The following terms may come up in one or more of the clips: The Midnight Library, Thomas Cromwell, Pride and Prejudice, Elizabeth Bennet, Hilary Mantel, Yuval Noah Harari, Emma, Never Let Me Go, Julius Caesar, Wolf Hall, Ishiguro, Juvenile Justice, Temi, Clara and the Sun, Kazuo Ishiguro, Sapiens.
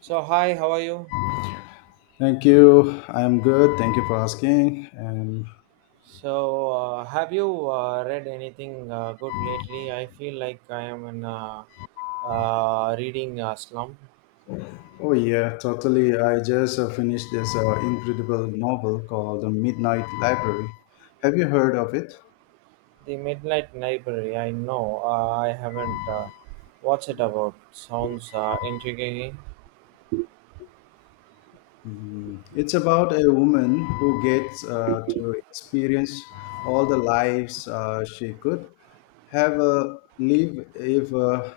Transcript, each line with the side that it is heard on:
right: So hi, how are you?
left: Thank you. I'm good. Thank you for asking. And
right: So have you read anything good lately? I feel like I am in a reading slump.
left: oh yeah, totally. I just finished this incredible novel called The Midnight Library. Have you heard of it?
right: The Midnight Library. I know I haven't. What's it about? Sounds intriguing.
left: Mm, it's about a woman who gets to experience all the lives she could have live if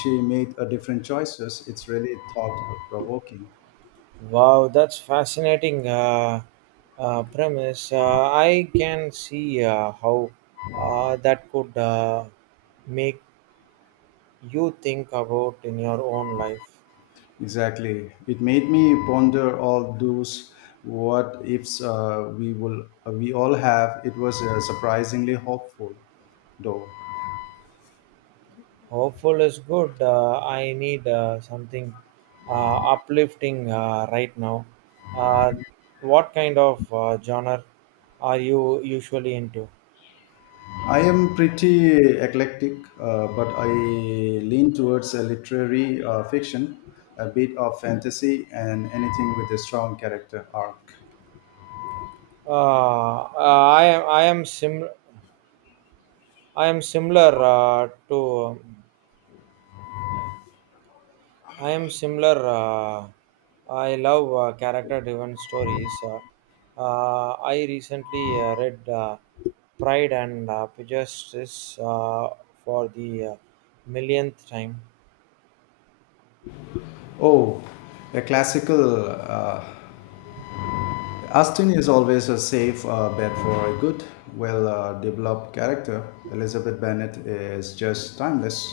left: she made a different choices. It's really thought provoking.
right: Wow, that's fascinating premise. I can see how that could make you think about in your own life.
left: Exactly. It made me ponder all those what ifs we all have. It was surprisingly hopeful, though.
right: Hopeful is good. I need something uplifting right now. Uh, what kind of genre are you usually into?
left: I am pretty eclectic, but I lean towards literary fiction, a bit of fantasy, and anything with a strong character arc.
right: Uh, uh, I am. I am sim. I am similar to. I am similar. I love character-driven stories. I recently read Pride and Prejudice for the millionth time.
left: Oh, a classical Astin is always a safe bet for a good, well, developed character. Elizabeth Bennet is just timeless.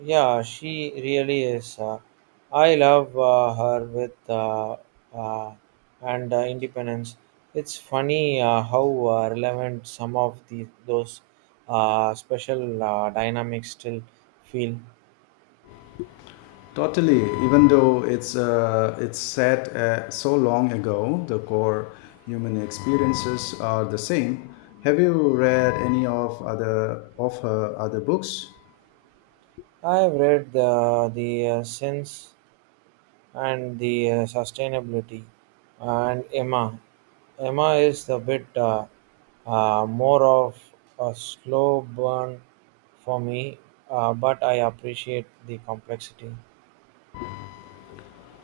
right: Yeah, she really is. I love her with uh, and independence. It's funny how relevant some of the those special dynamics still feel.
left: Totally, even though it's set so long ago, the core human experiences are the same. Have you read any of other of her other books?
right: I've read the since. And the sustainability and Emma. Emma is a bit more of a slow burn for me, but I appreciate the complexity.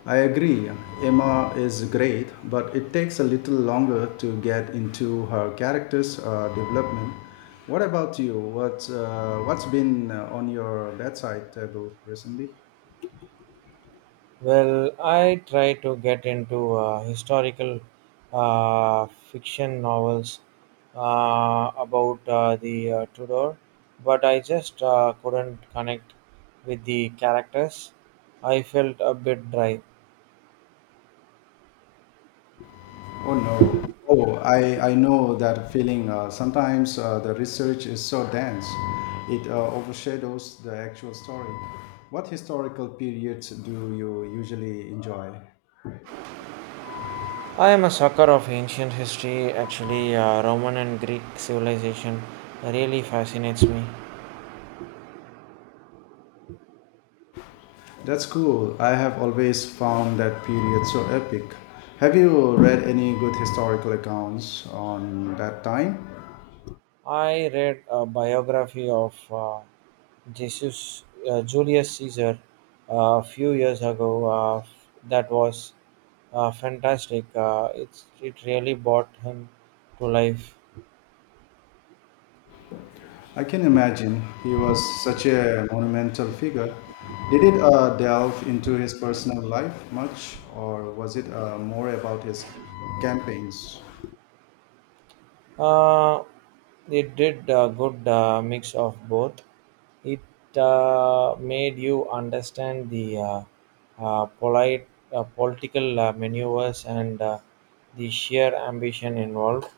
left: I agree, Emma is great, but it takes a little longer to get into her character's development. What about you? What's been on your bedside table recently?
right: Well, I try to get into historical uh, fiction novels about the Tudor, but I just couldn't connect with the characters. I felt a bit dry.
left: Oh no. Oh, I know that feeling. Sometimes the research is so dense, it overshadows the actual story. What historical periods do you usually enjoy?
right: I am a sucker of ancient history. Actually, Roman and Greek civilization really fascinates me.
left: That's cool. I have always found that period so epic. Have you read any good historical accounts on that time?
right: I read a biography of Jesus Julius Caesar uh, a few years ago. That was fantastic. It really brought him to life.
left: I can imagine he was such a monumental figure. Did it delve into his personal life much, or was it more about his campaigns?
right: Uh, it did a good mix of both. It made you understand the polite political maneuvers and the sheer ambition involved.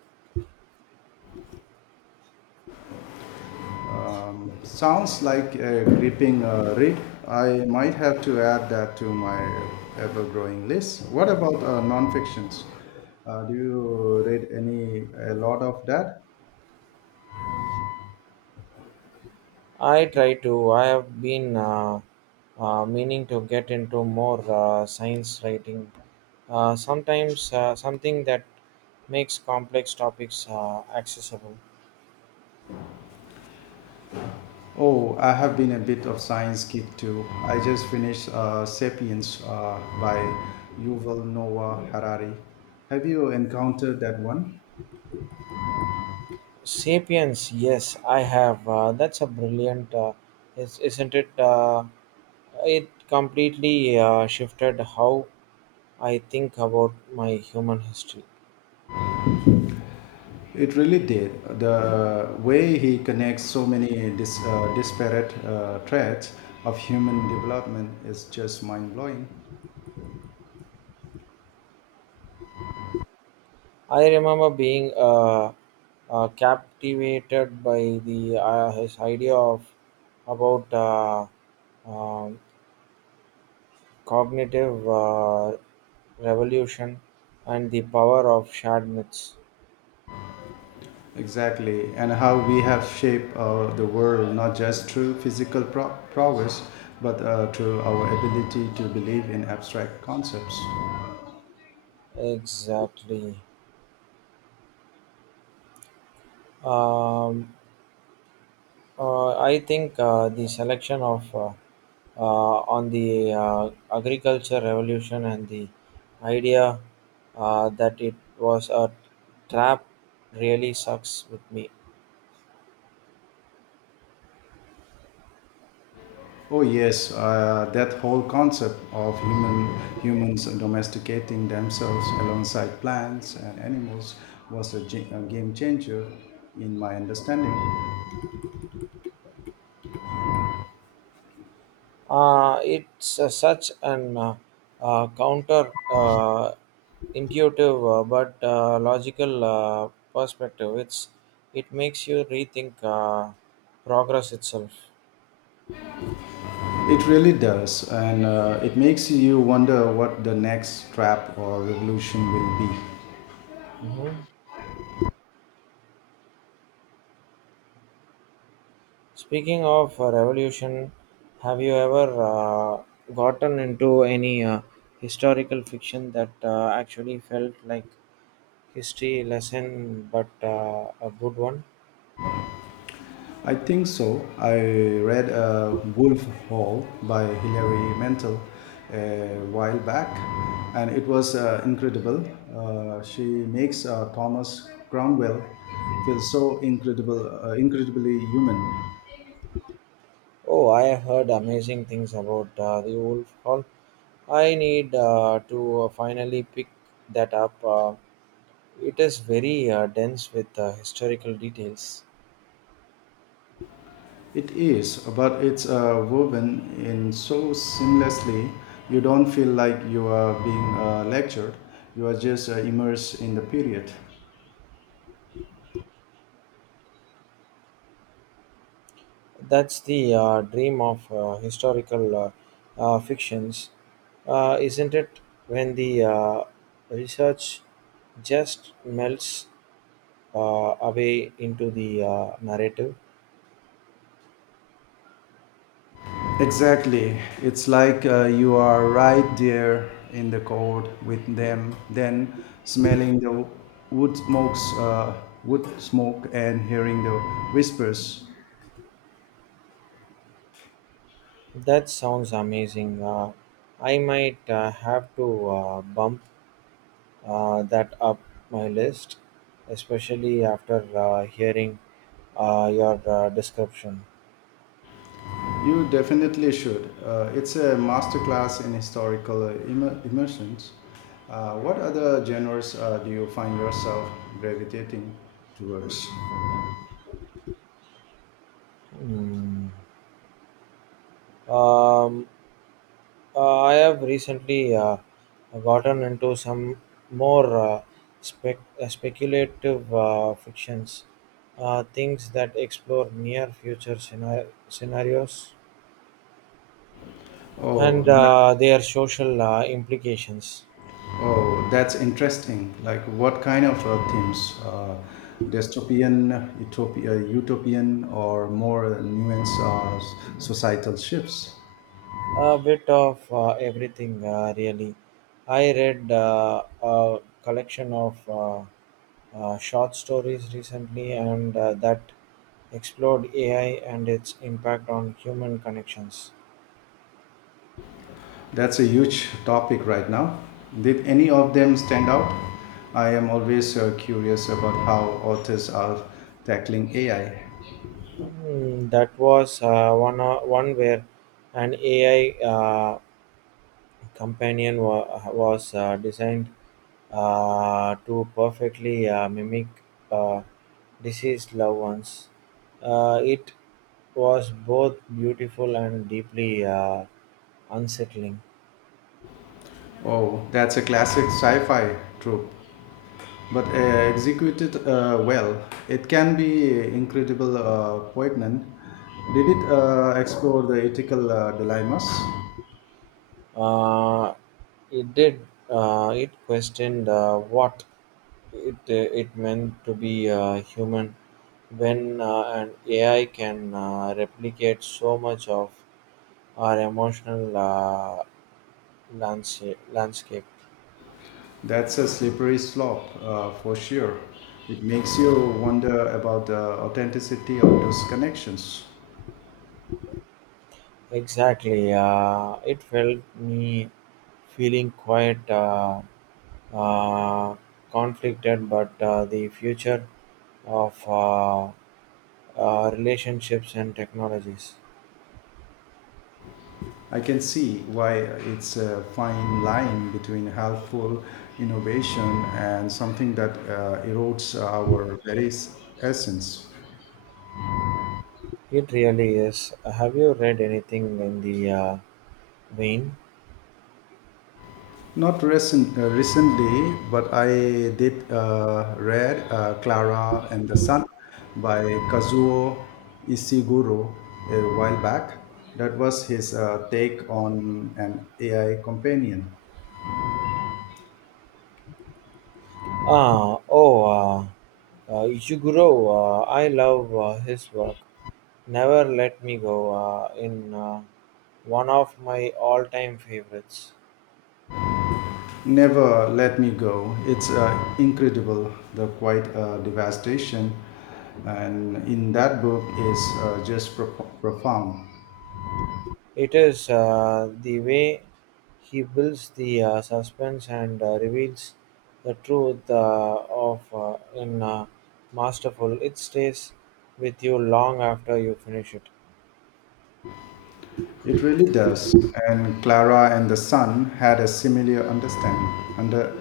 left: Sounds like a gripping read. I might have to add that to my ever growing list. What about non-fictions? Do you read any a lot of that?
right: I try to. I have been meaning to get into more science writing. Sometimes something that makes complex topics accessible.
left: Oh, I have been a bit of science geek too. I just finished *Sapiens* by Yuval Noah Harari. Have you encountered that one?
right: Sapiens, yes, I have. That's a brilliant, isn't it? It completely shifted how I think about my human history.
left: It really did. The way he connects so many disparate threads of human development is just mind blowing.
right: I remember being captivated by the his idea of about um cognitive revolution and the power of shared myths.
left: Exactly. And how we have shaped the world not just through physical prowess, but through our ability to believe in abstract concepts.
right: Exactly. Um, I think the selection of on the agriculture revolution and the idea that it was a trap really sucks with me.
left: Oh yes, that whole concept of humans domesticating themselves alongside plants and animals was a game changer in my understanding.
right: It's such an counter intuitive, but logical perspective. It makes you rethink progress itself.
left: It really does, and it makes you wonder what the next trap or revolution will be.
right: Mhm. Speaking of revolution, have you ever gotten into any historical fiction that actually felt like history lesson but a good one?
left: I think so. I read Wolf Hall by Hilary Mantel a while back, and it was incredible. She makes Thomas Cromwell feel so incredibly human.
right: Oh, I heard amazing things about the Wolf Hall. I need to finally pick that up. It is very dense with historical details.
left: It is, but it's woven in so seamlessly. You don't feel like you are being lectured. You are just immersed in the period.
right: That's the dream of historical fictions, isn't it? When the research just melts away into the narrative.
left: Exactly. It's like you are right there in the cold with them, then smelling the wood smokes, uh, wood smoke, and hearing the whispers.
right: That sounds amazing. I might have to bump that up my list, especially after hearing your description.
left: You definitely should. It's a masterclass in historical immersions. What other genres do you find yourself gravitating towards?
right: Hmm. Um, I have recently gotten into some more speculative fictions, things that explore near future scenarios
left: Oh,
right: and
left: that's
right: their social implications.
left: Oh, that's interesting. Like, what kind of themes? Dystopian, utopian, or more nuanced societal shifts?
right: A bit of everything, really. I read a collection of short stories recently, and that explored AI and its impact on human connections.
left: That's a huge topic right now. Did any of them stand out? I am always curious about how authors are tackling AI.
right: Hmm, that was one where an AI uh, companion was designed to perfectly mimic uh, deceased loved ones. It was both beautiful and deeply unsettling.
left: Oh, that's a classic sci fi trope, but executed well. It can be incredible poignant. Did it explore the ethical dilemmas?
right: Uh, it did. It questioned what it uh, it meant to be human when an AI can replicate so much of our emotional landscape.
left: That's a slippery slope for sure. It makes you wonder about the authenticity of those connections.
right: Exactly. It felt me feeling quite uh, conflicted, but the future of relationships and technologies.
left: I can see why it's a fine line between helpful innovation and something that erodes our very essence.
right: It really is. Have you read anything in the vein?
left: Not recently, but I did read Clara and the Sun by Kazuo Ishiguro a while back. That was his take on an AI companion.
right: Ah, oh, uh, Ishiguro. I love his work. Never Let Me Go in one of my all-time favorites.
left: Never Let Me Go. It's incredible, the quiet devastation. And in that book is just profound.
right: It is the way he builds the suspense and reveals the truth of in masterful. It stays with you long after you finish it.
left: It really does. And Clara and the son had a similar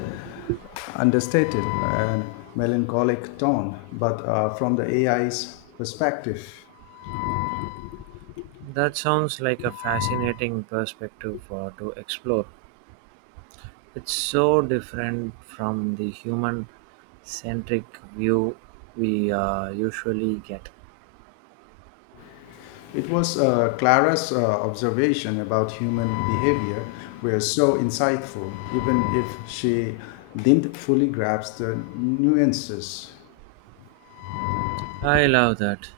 left: understated and melancholic tone, but from the AI's perspective.
right: That sounds like a fascinating perspective to explore. It's so different from the human centric view we usually get.
left: It was Clara's observation about human behavior were so insightful, even if she didn't fully grasp the nuances.
right: I love that.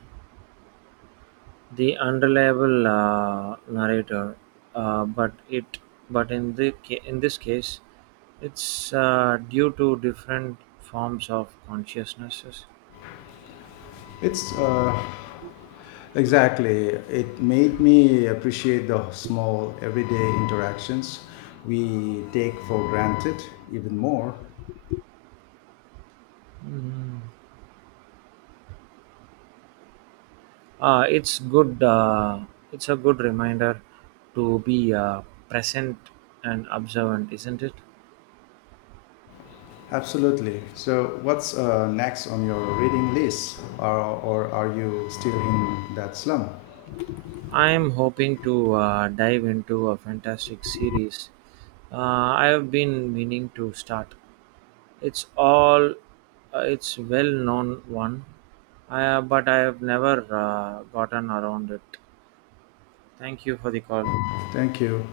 right: The unreliable narrator, uh, but it but in the in this case, it's due to different forms of consciousnesses.
left: It's Exactly. It made me appreciate the small everyday interactions we take for granted even more.
right: Mm. Uh, it's good. Uh, it's a good reminder to be present and observant, isn't it?
left: Absolutely. So, what's next on your reading list? Or are you still in that slum?
right: I'm hoping to dive into a fantastic series uh, I have been meaning to start. It's all, it's well known one, but I have never gotten around it. Thank you for the call.
left: Thank you.